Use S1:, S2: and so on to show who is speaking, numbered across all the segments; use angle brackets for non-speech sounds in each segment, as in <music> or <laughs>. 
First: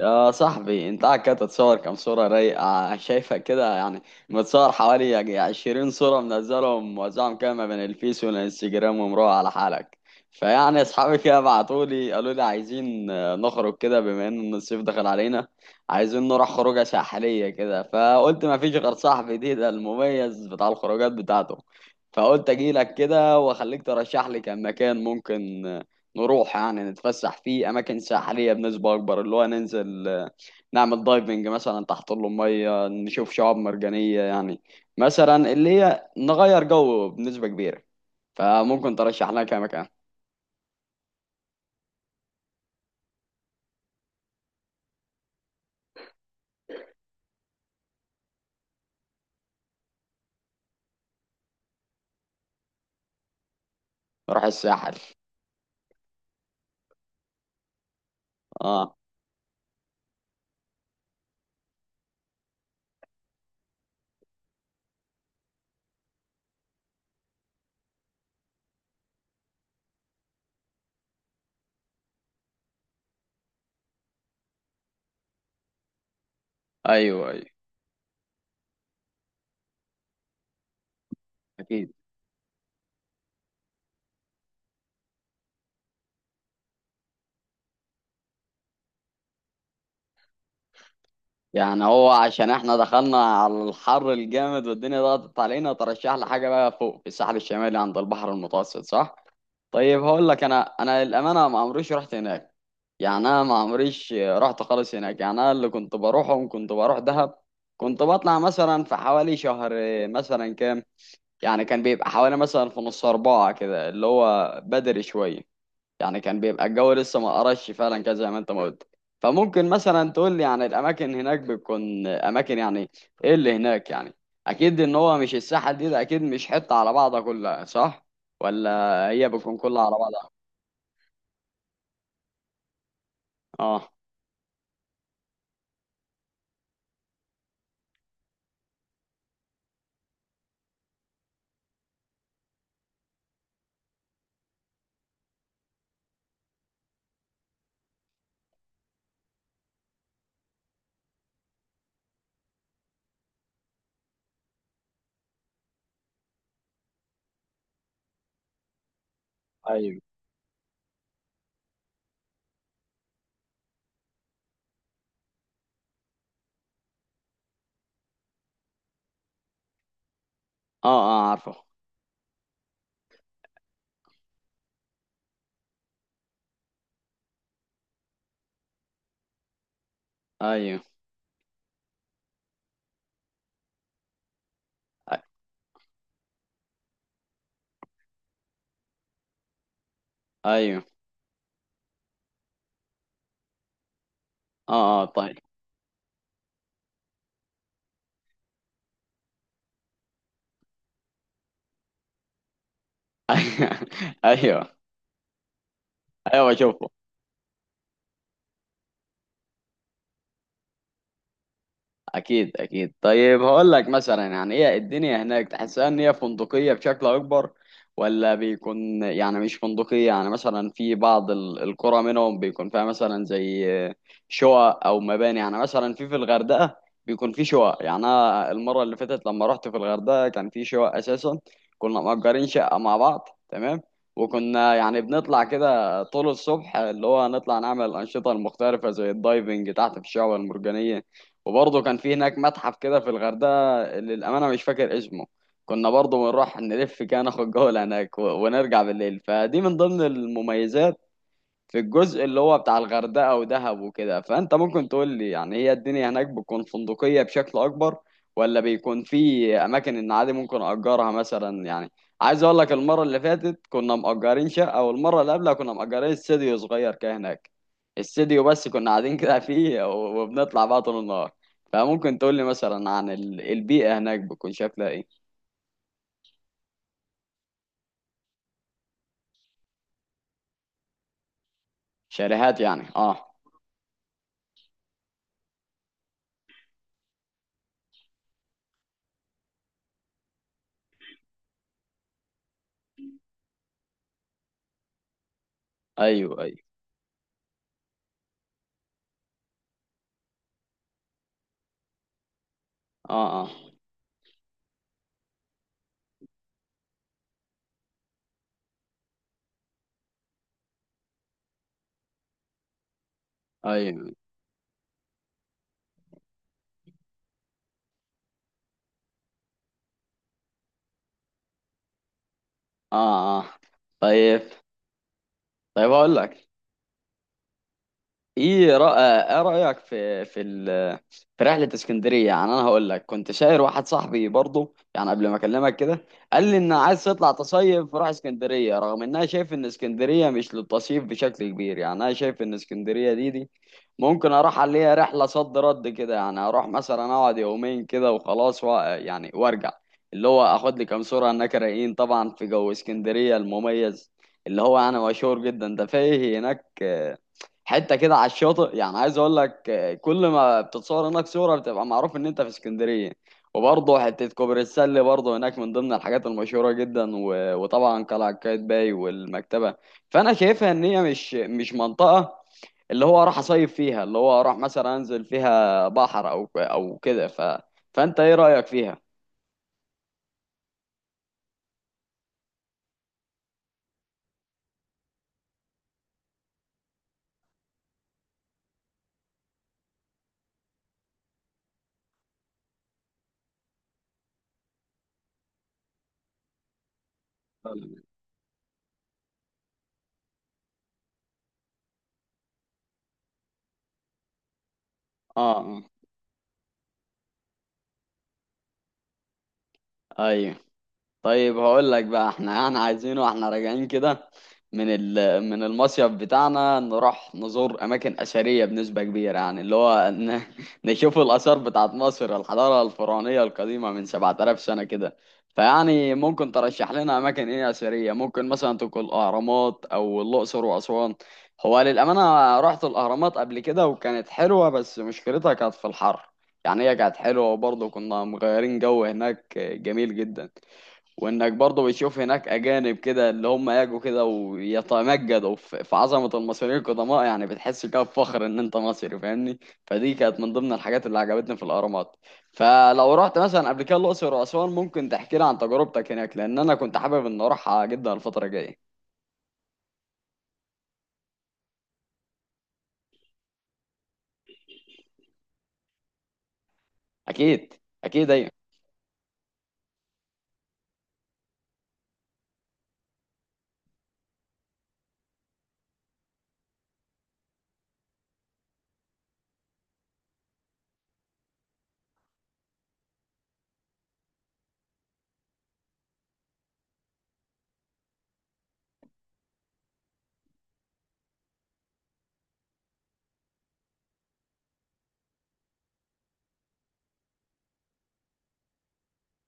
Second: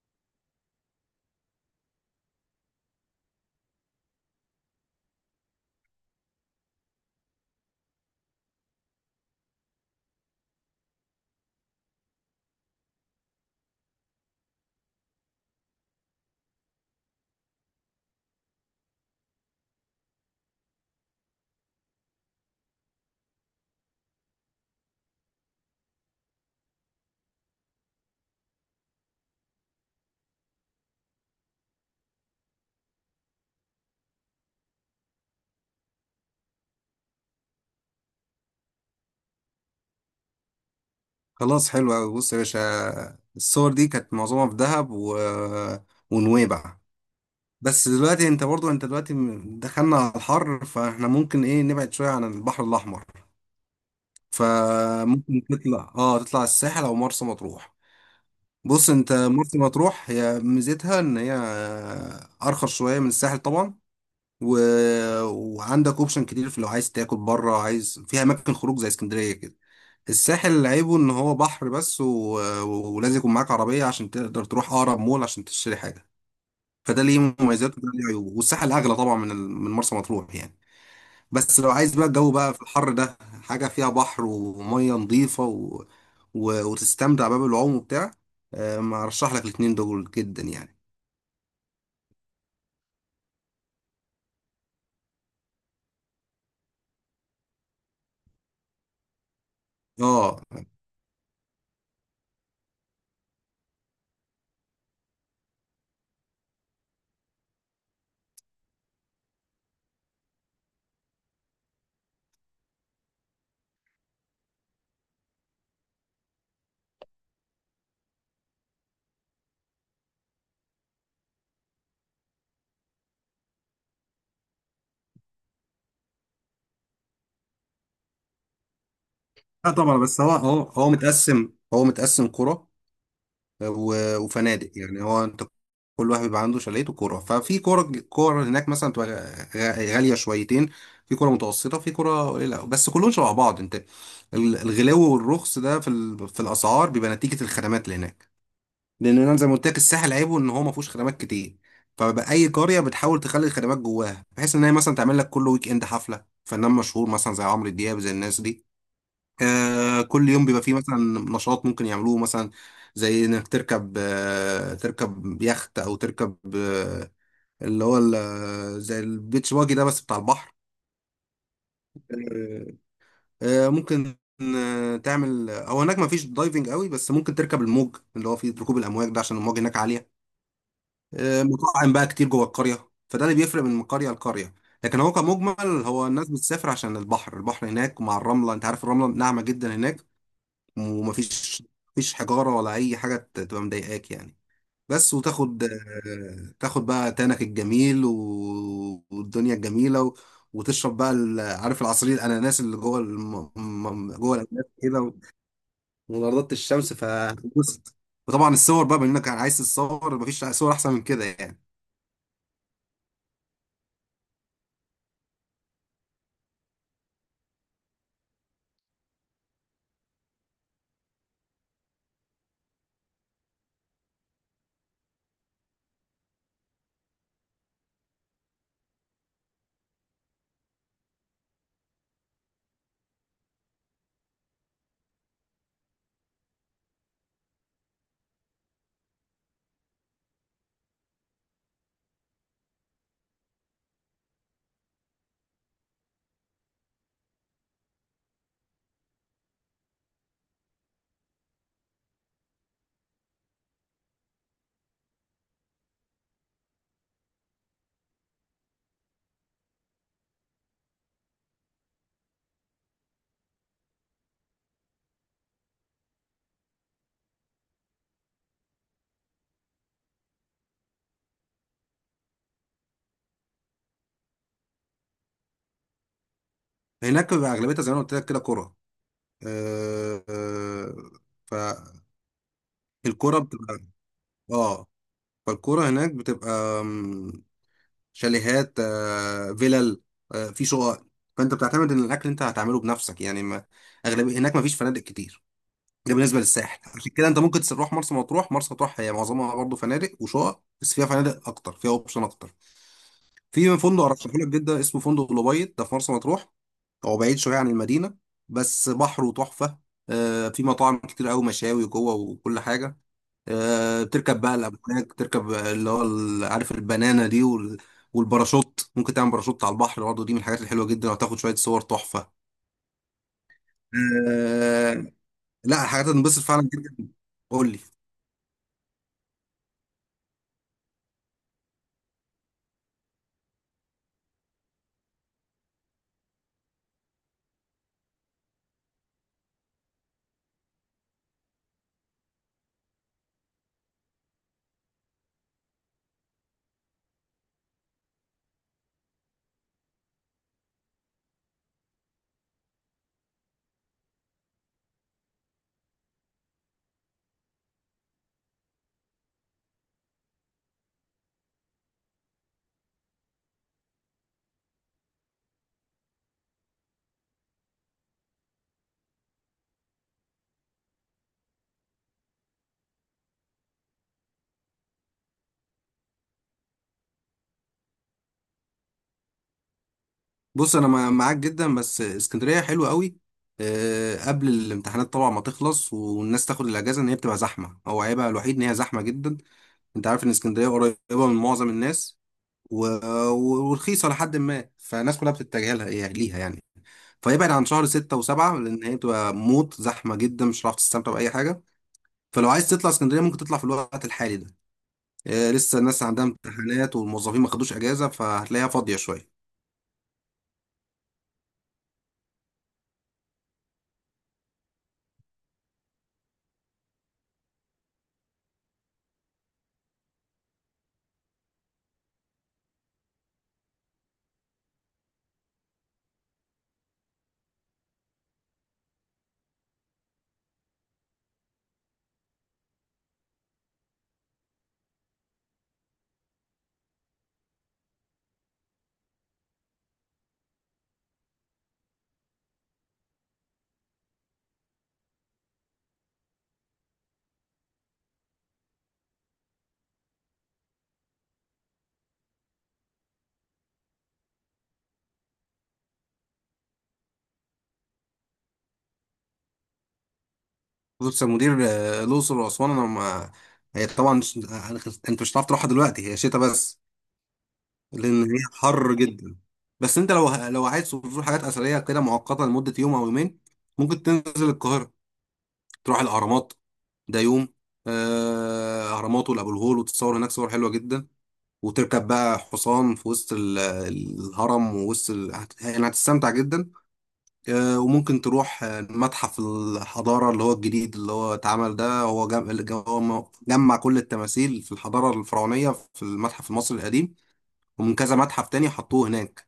S1: يا صاحبي، انت قاعد كده تتصور كام صورة رايقة؟ شايفة كده يعني متصور حوالي يعني 20 صورة، منزلهم موزعهم كده ما بين الفيس والانستجرام ومروح على حالك. فيعني اصحابي كده بعتولي قالوا لي عايزين نخرج كده، بما ان الصيف دخل علينا، عايزين نروح خروجة ساحلية كده. فقلت ما فيش غير صاحبي ده المميز بتاع الخروجات بتاعته، فقلت اجيلك كده واخليك ترشح لي كم مكان ممكن نروح يعني نتفسح في اماكن ساحليه بنسبه اكبر، اللي هو ننزل نعمل دايفنج مثلا تحت الميه، نشوف شعاب مرجانيه يعني، مثلا اللي هي نغير جو بنسبه كبيره. فممكن ترشح لنا كام مكان؟
S2: خلاص، حلو أوي، بص يا باشا. الصور دي كانت معظمها في دهب ونويبع. بس دلوقتي، انت برضو، انت دلوقتي دخلنا على الحر، فاحنا ممكن نبعد شوية عن البحر الأحمر.
S1: نروح الساحل.
S2: فممكن تطلع، تطلع الساحل أو مرسى مطروح. بص
S1: اه.
S2: انت، مرسى مطروح هي ميزتها ان هي أرخص شوية من الساحل طبعا، و... وعندك اوبشن كتير في لو عايز تاكل بره عايز، فيها أماكن خروج زي اسكندرية كده. الساحل عيبه ان هو بحر بس، ولازم يكون معاك عربية عشان تقدر تروح اقرب مول عشان تشتري حاجة. فده ليه
S1: ايوه، ايوه.
S2: مميزات وده ليه عيوب، والساحل اغلى طبعا من من مرسى مطروح يعني. بس لو
S1: اكيد.
S2: عايز بقى الجو بقى في الحر ده، حاجة فيها بحر ومية نظيفة، وتستمتع بقى بالعوم وبتاع. ما ارشح لك الاتنين دول جدا يعني.
S1: يعني هو عشان احنا دخلنا على الحر الجامد، والدنيا ضغطت علينا، ترشح لي حاجه بقى فوق في الساحل الشمالي عند البحر المتوسط، صح؟ طيب هقول
S2: اه.
S1: لك، انا للامانه ما عمريش رحت هناك، يعني انا ما عمريش رحت خالص هناك. يعني انا اللي كنت بروحهم كنت بروح دهب، كنت بطلع مثلا في حوالي شهر، مثلا كام، يعني كان بيبقى حوالي مثلا في نص أربعة كده، اللي هو بدري شوية، يعني كان بيبقى الجو لسه ما قرش فعلا، كده زي ما انت ما قلت. فممكن مثلا تقول لي يعني الأماكن هناك بتكون أماكن يعني إيه اللي هناك؟ يعني أكيد إن هو مش الساحل ده أكيد مش حتة على بعضها كلها، صح؟ ولا هي بتكون
S2: لا
S1: كلها على
S2: طبعا، بس
S1: بعضها؟
S2: هو متقسم قرى
S1: آه.
S2: وفنادق يعني. هو انت كل واحد بيبقى عنده شاليه وكوره، ففي كوره هناك مثلا تبقى غاليه شويتين، في كوره متوسطه، في كوره قليله، بس كلهم شبه بعض. انت الغلاوه والرخص ده في في الاسعار بيبقى نتيجه الخدمات اللي هناك. لان انا زي ما قلت لك، الساحل عيبه ان هو ما فيهوش خدمات كتير، فبقى اي قريه بتحاول تخلي الخدمات جواها، بحيث ان هي مثلا تعمل لك كل ويك اند حفله فنان مشهور، مثلا زي عمرو دياب، زي الناس دي.
S1: ايوه.
S2: كل يوم بيبقى فيه مثلا نشاط ممكن يعملوه، مثلا زي انك تركب، تركب يخت او تركب، آه، اللي هو ال- آه، زي البيتش باجي ده بس بتاع البحر.
S1: آه آه، عارفه.
S2: آه، ممكن تعمل، هو هناك ما فيش دايفنج قوي، بس ممكن تركب الموج اللي هو فيه ركوب الامواج ده، عشان الموج هناك عاليه.
S1: أيوه.
S2: مطاعم بقى كتير جوه القريه، فده اللي بيفرق من قريه لقريه. لكن هو كمجمل، هو الناس بتسافر عشان البحر، البحر هناك مع الرمله، انت عارف الرمله ناعمه جدا هناك،
S1: ايوه.
S2: ومفيش حجارة ولا أي حاجة تبقى مضايقاك يعني.
S1: اه اه،
S2: بس
S1: طيب.
S2: وتاخد، تاخد بقى تانك الجميل والدنيا الجميلة، وتشرب بقى عارف العصير الأناناس اللي جوه
S1: <laughs>
S2: جوه الأناناس
S1: ايوه.
S2: كده، ونضارة
S1: ايوه، بشوف.
S2: الشمس، فبص. وطبعا الصور بقى بما إنك عايز تتصور، مفيش صور أحسن من كده يعني.
S1: اكيد اكيد. طيب هقول لك مثلا، يعني ايه الدنيا هناك؟ تحسها ان هي فندقيه بشكل اكبر؟ ولا بيكون يعني مش فندقيه؟ يعني مثلا في بعض القرى منهم بيكون فيها مثلا زي شقق او مباني، يعني مثلا في الغردقه بيكون في شقق. يعني انا المره اللي فاتت لما رحت في الغردقه كان في شقق اساسا، كنا مأجرين شقه مع بعض، تمام؟ وكنا يعني بنطلع كده طول الصبح، اللي هو نطلع نعمل الأنشطة المختلفة زي الدايفنج تحت في الشعاب المرجانية. وبرضه كان في هناك متحف كده في الغردقة، اللي للأمانة مش فاكر اسمه، كنا برضه بنروح نلف كده، ناخد جولة هناك ونرجع بالليل. فدي من ضمن المميزات في الجزء اللي هو بتاع الغردقة ودهب وكده. فأنت ممكن تقول لي يعني هي الدنيا هناك بتكون فندقية بشكل أكبر؟ ولا بيكون في أماكن إن عادي ممكن أجرها مثلا؟ يعني عايز أقول لك، المرة اللي فاتت كنا مأجرين شقة، والمرة اللي قبلها كنا مأجرين استديو صغير كده هناك، استديو بس، كنا قاعدين كده فيه وبنطلع بقى طول النهار. فممكن تقول لي مثلا عن البيئة هناك بتكون شكلها إيه؟
S2: هناك بيبقى أغلبيتها زي ما أنا قلت لك كده كرة. آه، آه،
S1: شاليهات يعني، أه.
S2: فالكرة بتبقى، اه فالكرة هناك بتبقى، آمم، شاليهات، فيلل، في شقق. فانت بتعتمد ان الاكل انت هتعمله بنفسك يعني، ما اغلبيه هناك ما فيش فنادق كتير. ده بالنسبه
S1: أيوه أيوه.
S2: للساحل، عشان كده انت ممكن تروح مرسى مطروح. مرسى مطروح هي معظمها برضه فنادق وشقق، بس فيها فنادق اكتر، فيها اوبشن اكتر.
S1: أه أه.
S2: في فندق ارشحه لك جدا اسمه فندق لوبيت، ده في مرسى مطروح، هو بعيد شويه عن المدينه بس بحره تحفه. في مطاعم كتير قوي، مشاوي جوه وكل حاجه.
S1: أيوه.
S2: بتركب بقى الأمواج، بتركب اللي هو عارف البنانة دي والباراشوت. ممكن تعمل باراشوت على البحر برضه، دي من الحاجات الحلوة جدا، وهتاخد شوية صور تحفة.
S1: أه أه، طيب.
S2: آه، لا،
S1: طيب
S2: حاجات
S1: هقول
S2: هتنبسط
S1: لك،
S2: فعلا جدا. قول لي.
S1: ايه رأيك في رحلة اسكندرية؟ يعني انا هقول لك، كنت شاير واحد صاحبي برضه، يعني قبل ما اكلمك كده قال لي ان عايز تطلع تصيف روح اسكندرية، رغم ان انا شايف ان اسكندرية مش للتصيف بشكل كبير. يعني انا شايف ان اسكندرية دي ممكن اروح عليها رحلة صد رد كده، يعني اروح مثلا اقعد يومين كده وخلاص و... يعني وارجع، اللي هو اخد لي كام صورة هناك رايقين طبعا في جو اسكندرية المميز، اللي هو انا مشهور جدا ده فيه هناك، حته كده على الشاطئ. يعني عايز اقول لك، كل ما بتتصور هناك صوره بتبقى معروف ان انت في اسكندريه. وبرضه حته كوبري السله برضه هناك من ضمن الحاجات المشهوره جدا، وطبعا قلعه قايتباي والمكتبه. فانا شايفها ان هي مش منطقه اللي هو اروح اصيف فيها، اللي هو اروح مثلا انزل فيها بحر او كده ف فانت ايه رايك فيها؟
S2: بص أنا معاك جدا، بس اسكندرية حلوة قوي قبل الامتحانات طبعا ما تخلص والناس تاخد الأجازة، إن هي بتبقى زحمة. هو عيبها الوحيد إن هي زحمة جدا. أنت عارف إن اسكندرية قريبة من معظم الناس و... ورخيصة لحد ما، فالناس كلها بتتجه لها يعني، ليها يعني. فيبعد عن شهر
S1: اه
S2: ستة وسبعة، لأن هي بتبقى موت زحمة جدا، مش هتعرف تستمتع بأي حاجة. فلو عايز تطلع اسكندرية، ممكن تطلع في الوقت الحالي ده، لسه
S1: اه،
S2: الناس عندها امتحانات والموظفين ما خدوش أجازة، فهتلاقيها فاضية شوية.
S1: ايوه. طيب هقول لك بقى، احنا يعني عايزين واحنا راجعين كده من ال... من المصيف بتاعنا نروح نزور اماكن اثريه بنسبه كبيره، يعني اللي هو <laughs> نشوف الاثار بتاعت مصر، الحضاره الفرعونيه القديمه من 7,000 سنه كده. فيعني ممكن ترشح لنا اماكن ايه اثريه؟ ممكن مثلا تكون الاهرامات او الاقصر واسوان. هو للامانه رحت الاهرامات قبل كده وكانت حلوه، بس مشكلتها كانت في الحر. يعني هي كانت حلوه، وبرضه كنا مغيرين جو هناك جميل جدا، وانك برضه بتشوف هناك اجانب كده، اللي هم يجوا كده ويتمجدوا في عظمه المصريين القدماء. يعني بتحس كده بفخر ان انت مصري، فاهمني؟ فدي كانت من ضمن الحاجات اللي عجبتني في الاهرامات. فلو رحت مثلا قبل كده الاقصر واسوان ممكن تحكي لي عن تجربتك هناك، لان انا كنت حابب ان اروحها جدا الفتره الجايه.
S2: بص يا مدير، الأقصر وأسوان، أنا ما هي طبعا مش- آه، أنت مش هتعرف تروحها دلوقتي، هي شتاء بس،
S1: اكيد
S2: لأن
S1: اكيد.
S2: هي
S1: ايوه
S2: حر جدا. بس أنت لو عايز تزور حاجات أثرية كده مؤقتة لمدة يوم أو يومين، ممكن تنزل القاهرة تروح الأهرامات ديوم. اهرامات وابو الهول، وتصور هناك صور حلوه جدا، وتركب بقى حصان في وسط الهرم ووسط يعني هتستمتع جدا. وممكن تروح متحف الحضاره اللي هو الجديد اللي هو اتعمل ده، هو جم... اللي هو م- جمع كل التماثيل في الحضاره الفرعونيه في المتحف المصري القديم، ومن كذا متحف تاني حطوه هناك.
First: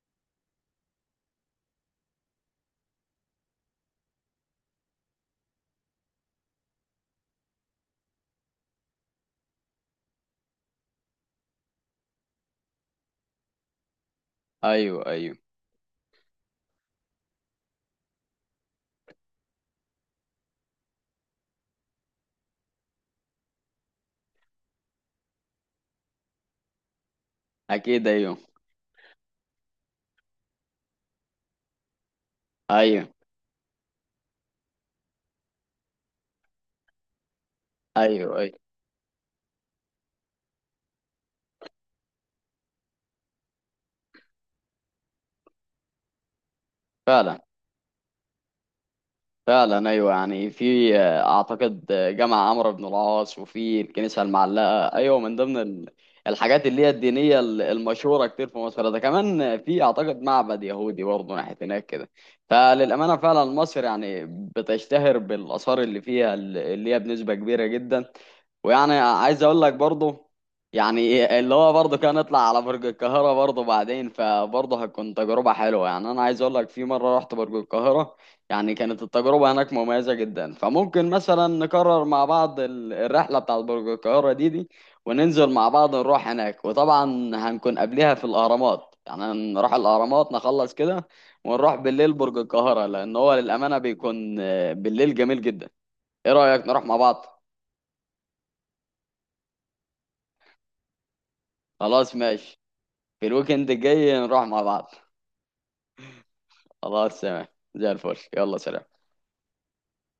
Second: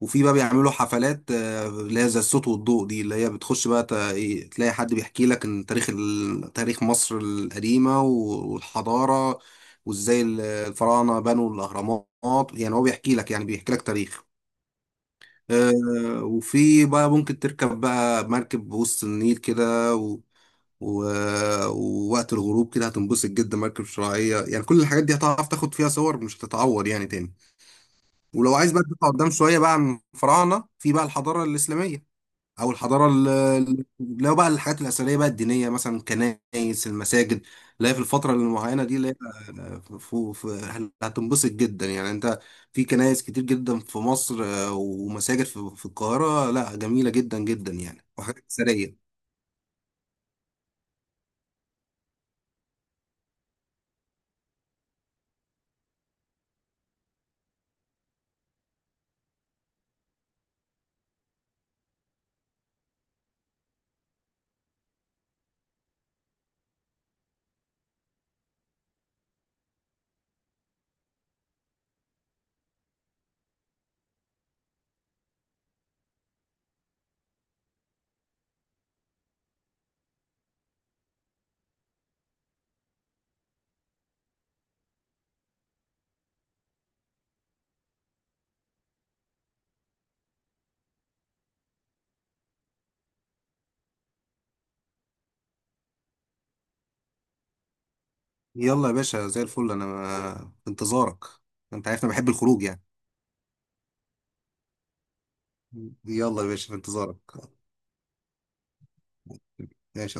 S2: وفي بقى بيعملوا حفلات اللي هي زي الصوت والضوء دي، اللي هي بتخش بقى إيه، تلاقي حد بيحكي لك عن تاريخ تاريخ مصر القديمة والحضارة، وازاي الفراعنة بنوا الأهرامات، يعني هو بيحكي لك، يعني بيحكي لك تاريخ.
S1: ايوه ايوه.
S2: وفي بقى ممكن تركب بقى مركب بوسط النيل كده، و... ووقت الغروب كده هتنبسط جدا، مركب شراعية يعني، كل الحاجات دي هتعرف تاخد فيها صور مش هتتعور يعني تاني.
S1: اكيد. ايوه
S2: ولو عايز بقى تطلع قدام شويه بقى عن الفراعنه، في بقى الحضاره الاسلاميه او
S1: ايوه.
S2: الحضاره لو بقى الحاجات الاثريه بقى الدينيه، مثلا الكنائس، المساجد اللي هي في الفتره
S1: ايوه ايوه.
S2: المعينه دي اللي هي، آه، ف- ف- هتنبسط جدا يعني انت. في كنائس كتير جدا في مصر، ومساجد في في القاهره، لا جميله
S1: فعلا.
S2: جدا جدا يعني، وحاجات اثريه.
S1: فعلا ايوه. يعني في اعتقد جامع عمرو بن العاص، وفي الكنيسه المعلقه، ايوه، من ضمن الحاجات اللي هي الدينيه المشهوره كتير في مصر. ده كمان في اعتقد معبد يهودي برضه ناحيه هناك كده. فللامانه فعلا مصر يعني بتشتهر بالاثار اللي فيها، اللي هي بنسبه كبيره جدا. ويعني عايز اقول لك برضه، يعني اللي هو برضه كان نطلع على برج القاهره برضه بعدين، فبرضه هتكون تجربه حلوه. يعني انا عايز اقول لك في مره رحت برج القاهره، يعني كانت التجربة هناك مميزة جدا. فممكن مثلا نكرر مع بعض الرحلة بتاعت برج القاهرة دي وننزل مع بعض نروح هناك. وطبعا هنكون قبلها في الأهرامات، يعني نروح الأهرامات نخلص كده، ونروح بالليل برج القاهرة، لأن هو للأمانة بيكون بالليل جميل جدا. إيه رأيك نروح مع بعض؟
S2: يلا يا باشا زي الفل، انا في انتظارك. انت عارف انا
S1: خلاص،
S2: بحب
S1: ماشي.
S2: الخروج يعني.
S1: في الويكند الجاي نروح مع بعض.
S2: يلا يا باشا في انتظارك.
S1: خلاص، تمام. زي الفل، يلا، سلام.
S2: ماشي.